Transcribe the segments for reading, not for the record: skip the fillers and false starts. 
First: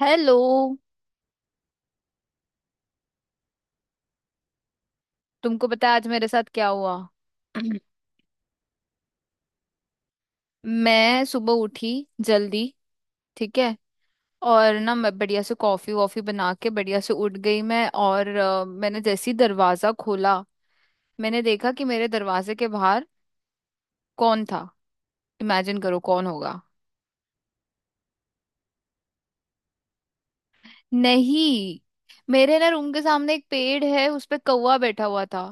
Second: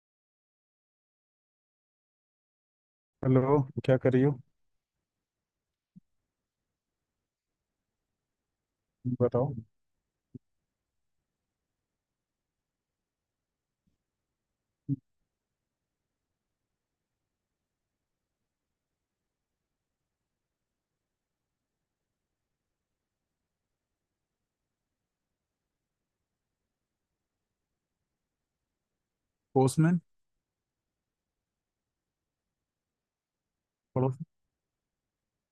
Hello. Hello. क्या कर रही हो? तुमको पता है आज मेरे साथ क्या हुआ? बताओ। मैं सुबह उठी, जल्दी। ठीक है। और ना मैं बढ़िया से कॉफी वॉफी बना के बढ़िया से उठ गई मैं, और मैंने जैसे ही दरवाजा खोला, मैंने देखा कि मेरे दरवाजे के बाहर कौन था। इमेजिन करो कौन होगा। पोस्टमैन। नहीं। मेरे ना रूम के सामने एक पेड़ है, पड़ोस। उस पे कौवा बैठा हुआ था।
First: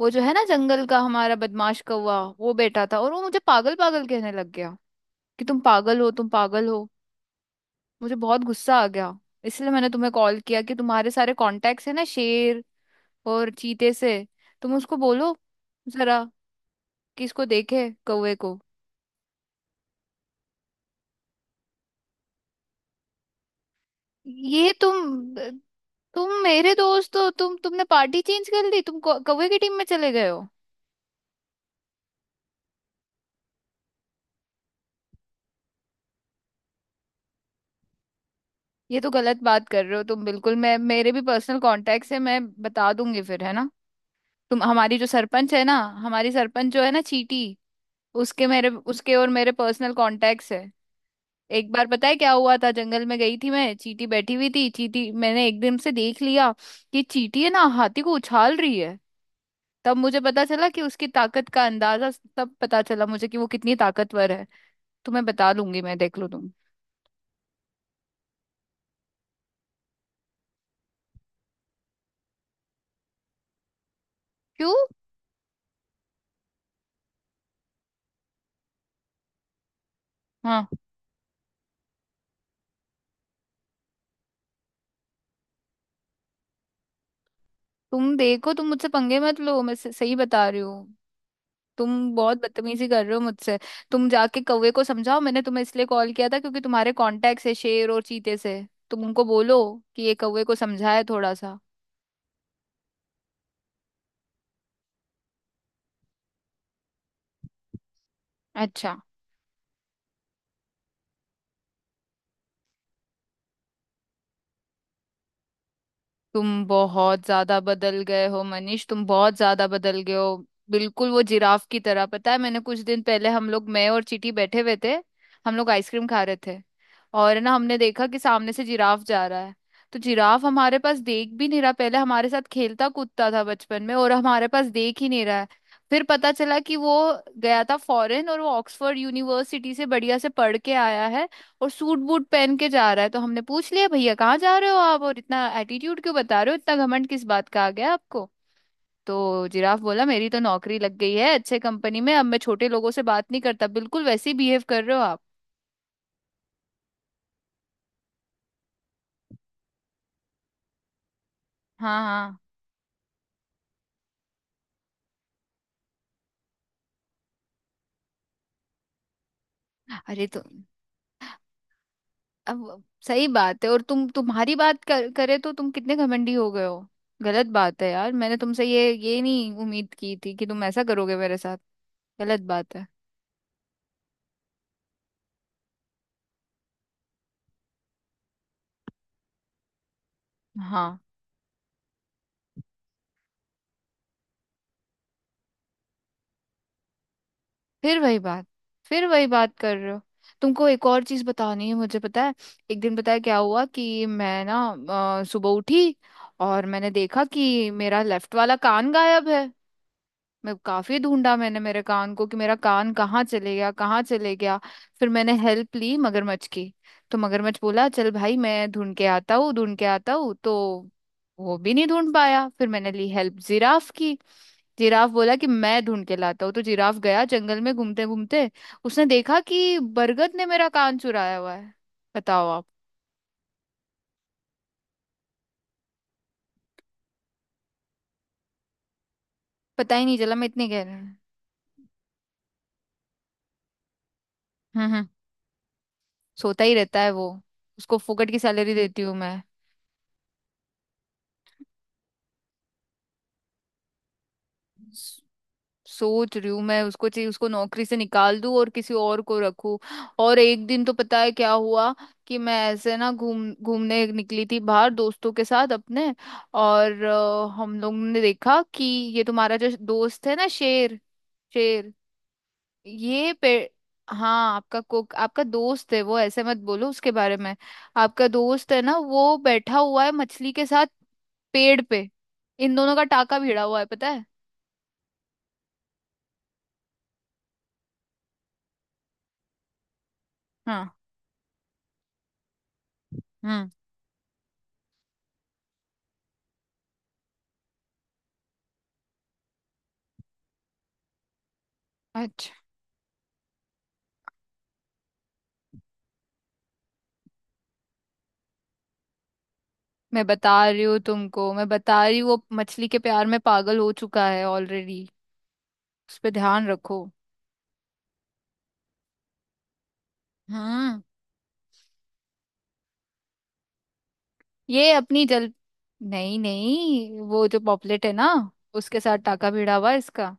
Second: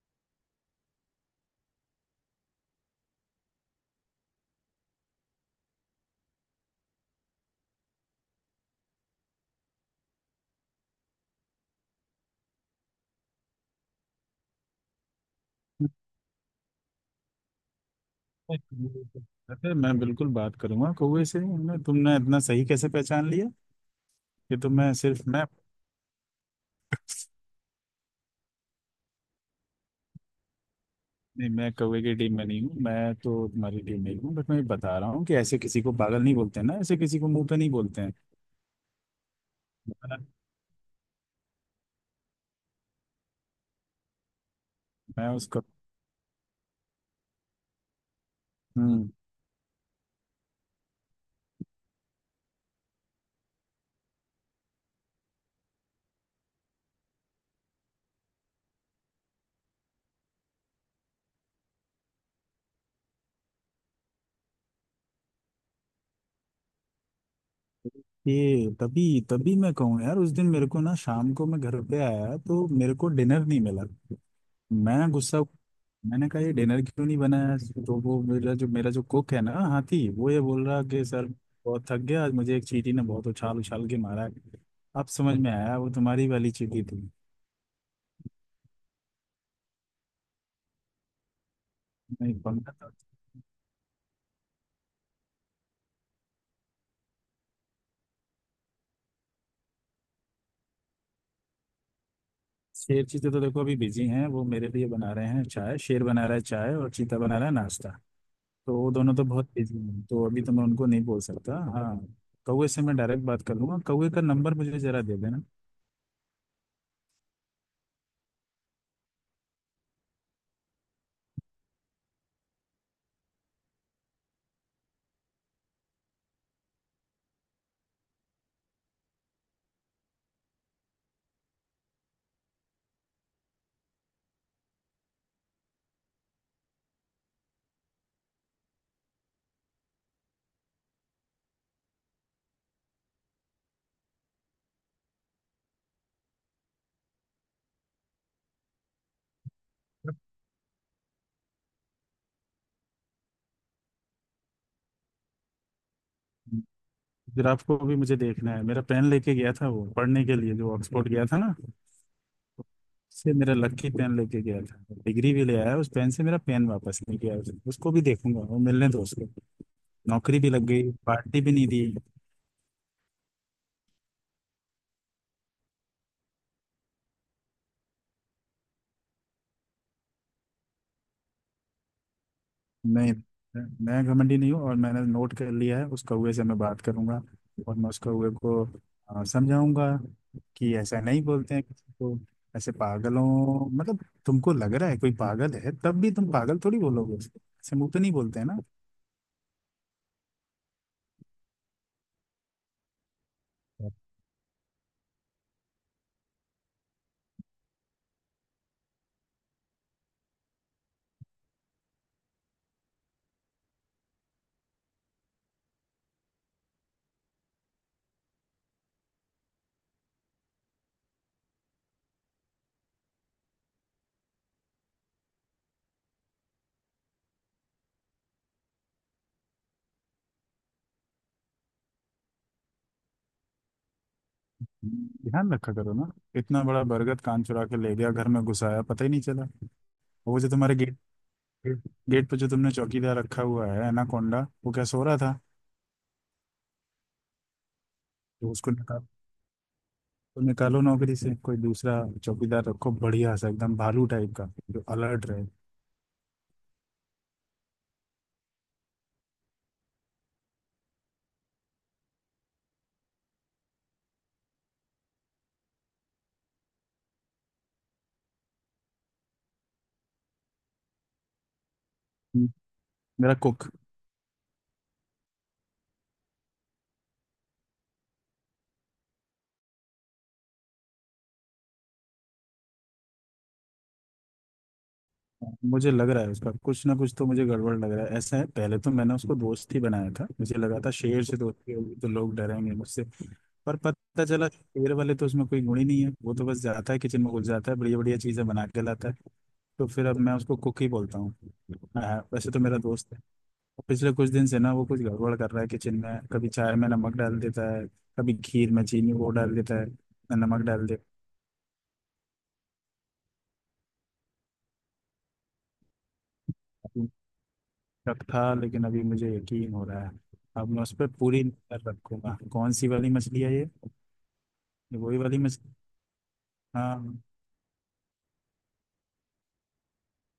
वो जो है ना, जंगल का हमारा बदमाश कौवा, वो बैठा था और वो मुझे पागल पागल कहने लग गया कि तुम पागल हो, तुम पागल हो। मुझे बहुत गुस्सा आ गया। इसलिए मैंने तुम्हें कॉल किया, कि तुम्हारे सारे कॉन्टेक्ट्स है ना शेर और चीते से, तुम उसको बोलो जरा कि इसको देखे, कौवे को। अरे, मैं बिल्कुल बात करूंगा कौवे से। हमने, तुमने इतना सही कैसे पहचान लिया? कि तो ये मैं सिर्फ, तुम मैं... तुम मेरे दोस्त हो, तुमने पार्टी चेंज कर ली, तुम कौवे की टीम में चले गए हो। नहीं, मैं कौवे की टीम में नहीं हूँ, मैं तो तुम्हारी टीम में ही हूँ। बट मैं ये बता रहा हूँ कि ऐसे किसी को पागल नहीं बोलते ना, ऐसे किसी को मुंह पे नहीं बोलते हैं। ये तो गलत बात कर रहे हो मैं तुम बिल्कुल। मैं, मेरे भी पर्सनल कॉन्टेक्ट्स है, मैं बता दूंगी फिर, है ना। तुम, हमारी जो मैं सरपंच उसका। है ना, हमारी सरपंच जो है ना चीटी, उसके, मेरे हम्म। उसके और मेरे पर्सनल कॉन्टेक्ट्स है। एक बार पता है क्या हुआ था, जंगल में गई थी मैं, चींटी बैठी हुई थी, चींटी। मैंने एकदम से देख लिया कि चींटी है ना हाथी को उछाल रही है। तब मुझे पता चला कि उसकी ताकत का अंदाजा, तब पता चला मुझे कि वो कितनी ताकतवर है। तुम्हें बता लूंगी मैं, देख लो तुम। ये तभी तभी मैं कहूँ, यार उस दिन मेरे को ना शाम को मैं घर पे आया तो मेरे को डिनर नहीं मिला। क्यों? मैं गुस्सा। मैंने कहा ये डिनर क्यों नहीं बनाया? तो वो मेरा जो कुक है ना, हाथी, वो ये बोल हाँ। रहा कि सर बहुत थक गया आज, मुझे एक चींटी ने बहुत उछाल उछाल के मारा है। अब समझ में आया, वो तुम्हारी वाली चींटी थी। तुम देखो, तुम मुझसे पंगे मत लो, मैं सही बता रही हूँ। तुम नहीं, बहुत पंखा बदतमीजी था। कर रहे हो मुझसे। तुम जाके कौवे को समझाओ, मैंने तुम्हें इसलिए कॉल किया था क्योंकि तुम्हारे कॉन्टेक्ट है शेर और चीते से, तुम उनको बोलो कि ये कौवे को समझाए थोड़ा सा। शेर चीते तो देखो अभी बिजी हैं, वो मेरे लिए बना रहे हैं चाय। शेर बना रहा है चाय और चीता बना रहा है नाश्ता। तो वो अच्छा। दोनों तो बहुत बिजी हैं, तो अभी तो मैं उनको नहीं बोल सकता। हाँ, कौवे से मैं डायरेक्ट बात कर लूंगा। कौवे का नंबर मुझे जरा दे देना। तुम बहुत ज्यादा बदल गए हो मनीष, तुम बहुत ज्यादा बदल गए हो, बिल्कुल वो जिराफ की तरह। पता है, मैंने कुछ दिन पहले, हम लोग, मैं और चीटी, बैठे हुए थे, हम लोग आइसक्रीम खा रहे थे, और ना हमने देखा कि सामने से जिराफ जा रहा है। तो जिराफ हमारे पास देख भी नहीं रहा, पहले हमारे साथ खेलता कूदता था बचपन में, और हमारे पास देख ही नहीं रहा है। फिर पता चला कि वो गया था फॉरेन और वो ऑक्सफोर्ड यूनिवर्सिटी से बढ़िया से पढ़ के आया है और सूट बूट पहन के जा रहा है। तो हमने पूछ लिया भैया कहाँ जा रहे हो आप, और इतना एटीट्यूड क्यों बता रहे हो, इतना घमंड किस बात का आ गया आपको। तो जिराफ बोला मेरी तो नौकरी लग गई है अच्छे कंपनी में, अब मैं छोटे लोगों से बात नहीं करता। बिल्कुल वैसे ही बिहेव कर रहे हो आप। जिराफ को भी मुझे देखना है। मेरा पेन लेके गया था वो, पढ़ने के लिए जो ऑक्सफोर्ड गया था ना, हाँ हाँ। उससे मेरा लकी पेन लेके गया था। डिग्री भी ले आया उस पेन से, मेरा पेन वापस नहीं किया उसने। उसको भी देखूंगा, वो मिलने दो उसको। अरे नौकरी तो भी लग गई, पार्टी भी नहीं दी। अब, सही बात है, और तुम, तुम्हारी बात करे तो तुम कितने घमंडी हो गए हो। गलत बात है यार, मैंने तुमसे ये नहीं उम्मीद की थी कि तुम ऐसा करोगे मेरे साथ। गलत बात है। नहीं, मैं घमंडी नहीं हूँ, और मैंने नोट कर लिया है। उस कौवे से मैं बात करूंगा और मैं उस कौवे को समझाऊंगा कि हाँ। ऐसा नहीं बोलते हैं किसी को। ऐसे पागलों... मतलब तुमको लग रहा है कोई पागल है, तब भी तुम पागल थोड़ी बोलोगे उसको? ऐसे मुंह फिर पे नहीं वही बोलते बात, हैं ना। फिर वही बात कर रहे हो। तुमको एक और चीज बतानी है, मुझे पता है। एक दिन पता है क्या हुआ कि मैं ना सुबह उठी और मैंने देखा कि मेरा लेफ्ट वाला कान गायब है। मैं काफी ढूंढा मैंने मेरे कान को, कि मेरा कान कहाँ चले गया, कहाँ चले गया। फिर मैंने हेल्प ली मगरमच्छ की। तो मगरमच्छ बोला चल भाई मैं ढूंढ के आता हूँ, ढूंढ के आता हूँ। तो वो भी नहीं ढूंढ पाया। फिर मैंने ली हेल्प जिराफ की। जिराफ बोला कि मैं ढूंढ के लाता हूँ। तो जिराफ गया जंगल में, घूमते घूमते उसने देखा कि बरगद ने मेरा कान चुराया हुआ है। बताओ आप। ध्यान रखा करो ना। इतना बड़ा बरगद कान चुरा के ले गया, घर में घुसाया पता ही नहीं चला। पता ही नहीं चला, वो मैं जो इतनी तुम्हारे कह रही गेट हूँ। गेट पे जो तुमने चौकीदार रखा हुआ है, एनाकोंडा, वो क्या हम्म, सो हम्म, रहा था? सोता ही रहता है वो, उसको फुकट की तो उसको सैलरी देती निकाल, हूँ मैं। तो निकालो नौकरी से, कोई दूसरा चौकीदार रखो, बढ़िया सा, एकदम भालू टाइप का, जो अलर्ट रहे। सोच रही हूँ मैं, उसको चाहिए उसको नौकरी से निकाल दूं और किसी और को रखूं। और एक दिन तो पता है क्या हुआ कि मैं ऐसे ना घूम घूमने निकली थी बाहर दोस्तों के साथ अपने, और हम लोग ने देखा कि ये तुम्हारा जो दोस्त है ना शेर, शेर, ये मेरा पे, हाँ आपका कुक आपका दोस्त है, वो ऐसे मत बोलो उसके बारे में। आपका दोस्त है ना, वो बैठा हुआ है मछली के साथ, पेड़ पे, इन दोनों का टाका भिड़ा हुआ है, पता है। मुझे लग रहा है उसका कुछ ना कुछ तो मुझे गड़बड़ लग रहा है। ऐसा है, पहले तो मैंने उसको दोस्त ही बनाया था। मुझे लगा हाँ। था शेर से दोस्ती होगी तो लोग डरेंगे मुझसे, हम्म। पर पता चला शेर वाले तो उसमें कोई गुण ही नहीं है। वो तो बस जाता है किचन में घुस जाता है, बढ़िया बढ़िया चीजें बना के लाता है। तो फिर अब मैं उसको कुक ही बोलता हूँ। हाँ, वैसे तो मेरा दोस्त है। पिछले कुछ दिन से ना वो कुछ गड़बड़ कर रहा है किचन में, कभी चाय में नमक डाल देता है, कभी खीर में चीनी वो डाल देता है। मैं बता नमक रही डाल हूँ देता तुमको, मैं बता रही हूँ, वो मछली के प्यार में पागल हो चुका है ऑलरेडी। उस पे ध्यान रखो। है। शक था लेकिन अभी मुझे यकीन हो रहा है। अब मैं उस हाँ। पर पूरी नजर रखूंगा। कौन सी वाली मछली है ये? ये ये वही अपनी वाली जल, मछली। नहीं नहीं, हाँ। वो जो पॉपलेट है ना, उसके साथ टाका भिड़ा हुआ है इसका।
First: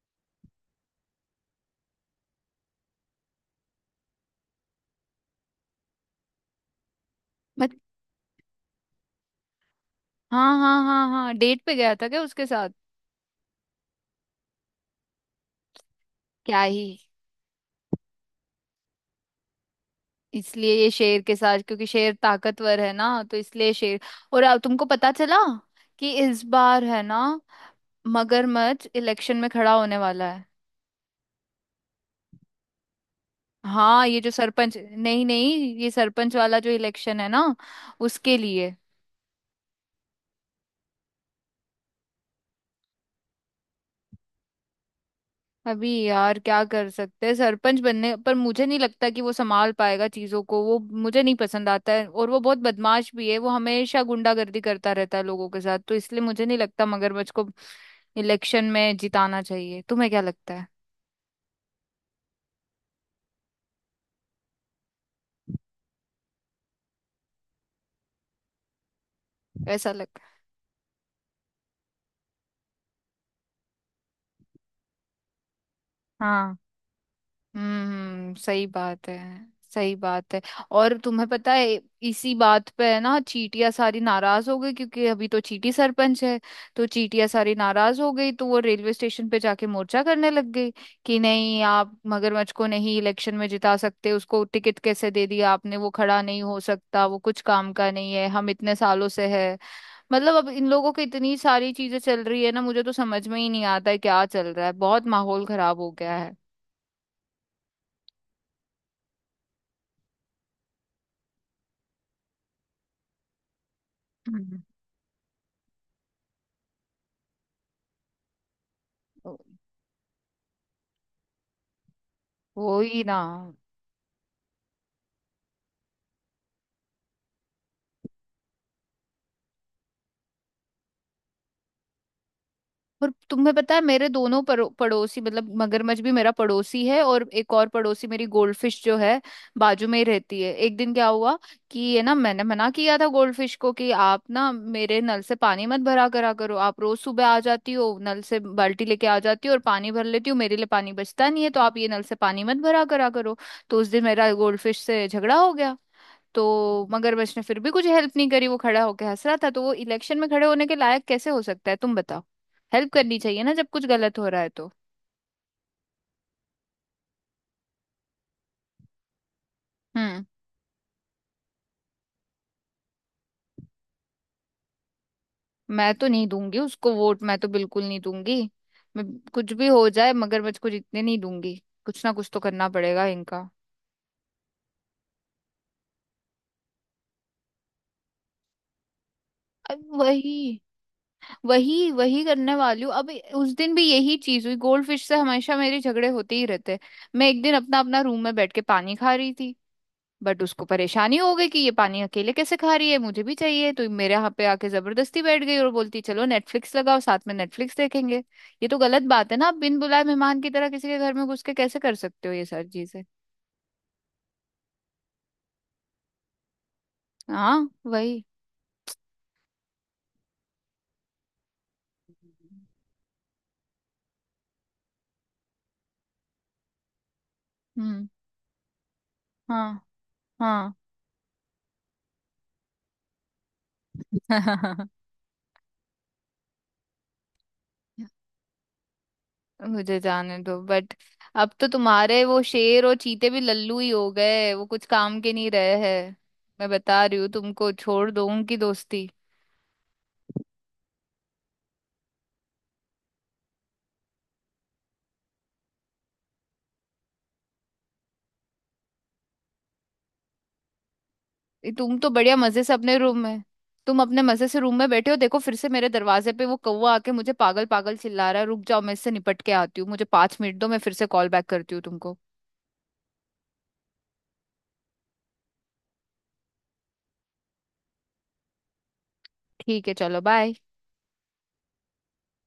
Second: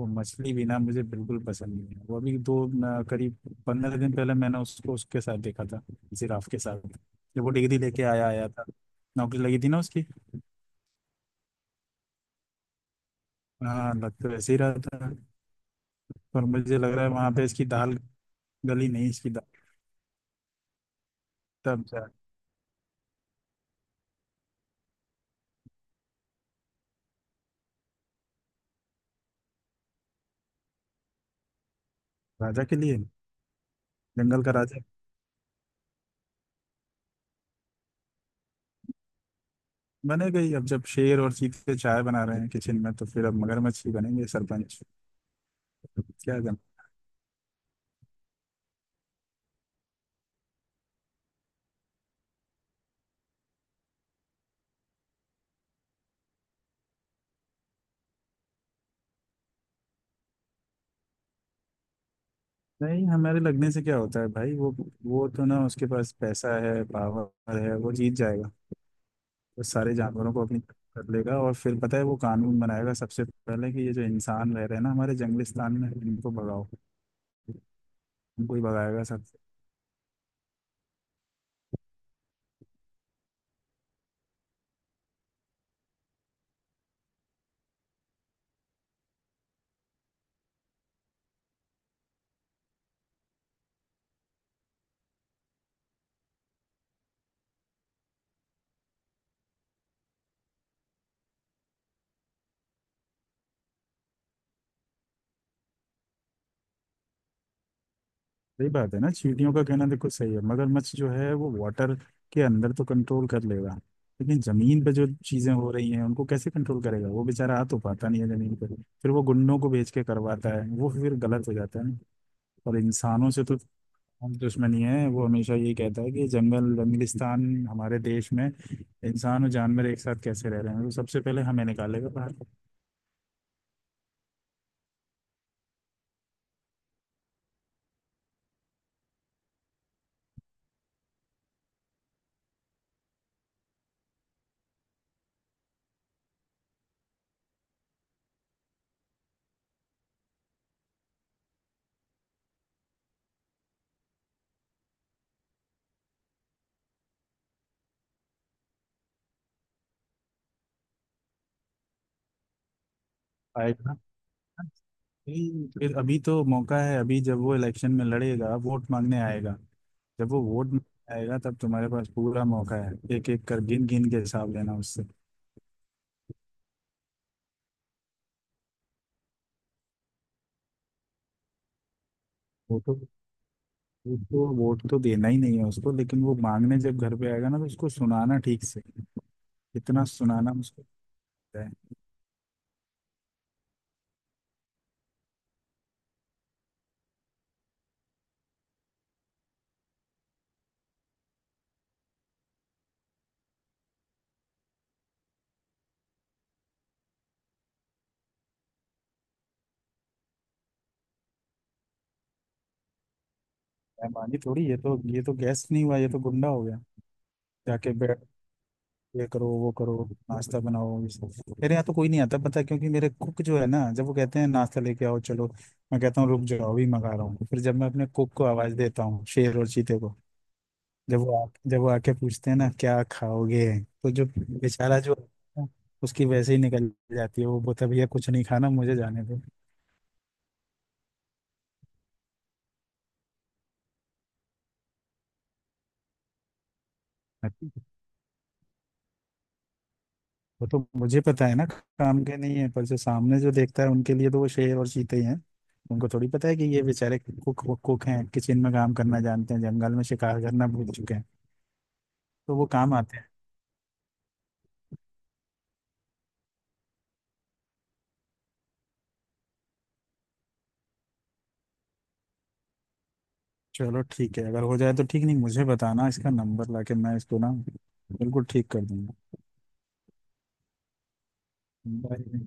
वो मछली भी ना मुझे बिल्कुल पसंद नहीं है। वो अभी दो न, करीब 15 दिन पहले मैंने उसको उसके साथ देखा था, जिराफ के साथ, जब वो मत। डिग्री लेके आया आया था, नौकरी लगी थी ना उसकी। हाँ हाँ हाँ हाँ, डेट पे गया था क्या उसके साथ? हाँ, लग तो वैसे ही रहा था पर क्या मुझे ही। लग रहा है वहां पे इसकी दाल गली नहीं, इसकी दाल... इसलिए ये शेर के साथ, तब क्योंकि जा- शेर ताकतवर है ना, तो इसलिए शेर। और अब तुमको पता चला कि इस बार है ना, मगरमच्छ इलेक्शन में खड़ा होने वाला है। राजा के लिए। हाँ, ये जो जंगल का सरपंच, राजा नहीं नहीं, ये सरपंच वाला जो इलेक्शन है ना, उसके लिए। बने गई। अब जब शेर और चीते चाय बना रहे हैं किचन में तो फिर अब मगरमच्छ ही बनेंगे सरपंच। अभी यार क्या जम... क्या कर सकते हैं। सरपंच बनने पर मुझे नहीं लगता कि वो संभाल पाएगा चीजों को, वो मुझे नहीं पसंद आता है और वो बहुत बदमाश भी है, वो हमेशा गुंडागर्दी करता रहता है लोगों के साथ, तो इसलिए मुझे नहीं लगता मगरमच्छ को इलेक्शन में जिताना चाहिए। तुम्हें क्या लगता है? नहीं, हमारे लगने से क्या होता है भाई? वो तो ना, उसके पास पैसा है, पावर है, वो जीत जाएगा। वो ऐसा सारे लग, जानवरों को अपनी तरफ कर लेगा और फिर पता है वो कानून बनाएगा सबसे पहले कि ये जो इंसान रह रहे हैं ना हमारे जंगलिस्तान में, इनको हाँ। भगाओ। हम्म, इनको ही सही भगाएगा बात है। सब। सही बात है। और तुम्हें पता है, इसी बात पे है ना चीटियां सारी नाराज हो गई, क्योंकि अभी तो चीटी सरपंच है। तो चीटियां सारी नाराज हो गई, तो वो रेलवे स्टेशन पे जाके मोर्चा करने लग गई कि नहीं आप मगरमच्छ को नहीं इलेक्शन में जिता सकते, उसको टिकट कैसे दे दिया आपने, वो खड़ा नहीं हो सकता, वो कुछ काम का नहीं है, हम इतने सालों से है। मतलब अब इन लोगों की इतनी सारी चीजें चल रही है ना, मुझे तो समझ में ही नहीं आता है क्या चल रहा है, बहुत माहौल खराब हो गया है। सही बात है ना, चींटियों का कहना देखो सही है। मगरमच्छ जो है वो वाटर के अंदर तो कंट्रोल कर लेगा, लेकिन जमीन पे जो चीजें हो रही हैं उनको कैसे कंट्रोल करेगा? वो बेचारा आ तो पाता नहीं है जमीन पे, फिर वो हम्म। गुंडों को बेच के करवाता है, वो फिर गलत हो जाता है ना। और वो ही ना। इंसानों से तो हम दुश्मनी है। वो हमेशा यही कहता है कि जंगल, जंगलिस्तान हमारे देश में इंसान और जानवर एक साथ कैसे रह रहे हैं, वो सबसे पहले हमें निकालेगा बाहर। और तुम्हें पता है, मेरे दोनों पड़ोसी, मतलब मगरमच्छ भी मेरा पड़ोसी है और एक और पड़ोसी मेरी गोल्डफिश जो है, बाजू में ही रहती है। एक दिन क्या हुआ कि ये ना, मैंने मना किया था गोल्डफिश को कि आप ना मेरे नल से पानी मत भरा करा करो, आप रोज सुबह आ जाती हो, नल से बाल्टी लेके आ जाती हो और पानी भर लेती हो, मेरे लिए पानी बचता नहीं है, तो आप ये नल से पानी मत भरा करा करो। तो उस दिन मेरा गोल्डफिश से झगड़ा हो गया, तो मगरमच्छ ने फिर भी कुछ हेल्प नहीं करी, वो खड़ा होकर हंस रहा था। तो वो इलेक्शन में खड़े होने के लायक कैसे हो सकता है, तुम बताओ। हेल्प करनी चाहिए ना जब कुछ आएगा। गलत हो रहा है तो। नहीं, फिर अभी तो मौका है। अभी जब वो इलेक्शन में लड़ेगा, वोट मांगने आएगा। हम्म। जब वो वोट मांगने आएगा तब तुम्हारे पास पूरा मौका है, एक एक कर गिन गिन के हिसाब लेना उससे। मैं तो नहीं दूंगी उसको वोट, मैं तो बिल्कुल नहीं दूंगी। मैं कुछ भी हो जाए मगरमच्छ को जीतने नहीं दूंगी, कुछ ना कुछ तो करना वो तो, पड़ेगा इनका। उसको वोट तो देना ही नहीं है उसको, लेकिन वो मांगने जब घर पे आएगा ना तो उसको सुनाना ठीक से। अब इतना सुनाना वही, उसको है। वही करने वाली हूँ अब। उस दिन भी यही चीज हुई गोल्ड फिश से, हमेशा मेरे झगड़े होते ही रहते हैं। मैं एक दिन अपना अपना रूम में बैठ के पानी खा रही थी, बट उसको परेशानी हो गई कि ये पानी अकेले कैसे खा रही है, मुझे भी चाहिए, तो मेरे यहाँ पे आके जबरदस्ती बैठ गई और बोलती चलो नेटफ्लिक्स लगाओ, साथ में नेटफ्लिक्स देखेंगे। ये तो गलत बात है ना, आप बिन बुलाए मेहमान की तरह किसी के घर में घुस के कैसे कर सकते हो ये सारी चीजें। बेईमानी थोड़ी, ये तो गैस नहीं हुआ, ये तो गुंडा हो गया। हाँ जाके वही। बैठ, ये करो वो करो, नाश्ता बनाओ, ये सब। मेरे यहाँ तो कोई नहीं आता पता है, क्योंकि मेरे कुक जो है ना, जब वो कहते हैं नाश्ता लेके आओ चलो, मैं कहता हूँ रुक जाओ अभी मंगा रहा हूँ। फिर जब मैं हम्म। अपने कुक को आवाज देता हूँ, शेर और हाँ। चीते को, हाँ। जब वो आके पूछते हैं ना क्या खाओगे, तो जो बेचारा जो होता है, उसकी वैसे ही निकल जाती है। वो बोलता है, भैया कुछ नहीं खाना, मुझे जाने मुझे जाने दो बट अब तो तुम्हारे वो शेर और चीते भी लल्लू ही हो गए, वो कुछ काम के नहीं रहे हैं। मैं बता रही हूँ दो। तुमको, छोड़ दो उनकी दोस्ती। वो तो मुझे पता है ना, काम के नहीं है, पर जो सामने जो देखता है उनके लिए तो वो शेर और चीते ही हैं। उनको थोड़ी पता है कि ये बेचारे कुक कुक हैं, किचन में काम करना जानते हैं, जंगल में शिकार करना भूल चुके हैं, ये तुम तो बढ़िया तो मजे वो से काम अपने आते रूम हैं। में, तुम अपने मजे से रूम में बैठे हो, देखो फिर से मेरे दरवाजे पे वो कौवा आके मुझे पागल पागल चिल्ला रहा है। रुक जाओ, मैं इससे निपट के आती हूँ, मुझे 5 मिनट दो, मैं फिर से कॉल बैक करती हूँ तुमको। चलो ठीक है, अगर हो जाए तो ठीक, नहीं मुझे बताना इसका नंबर, लाके मैं इसको ना बिल्कुल ठीक कर दूंगा। ठीक है, चलो बाय। बाय।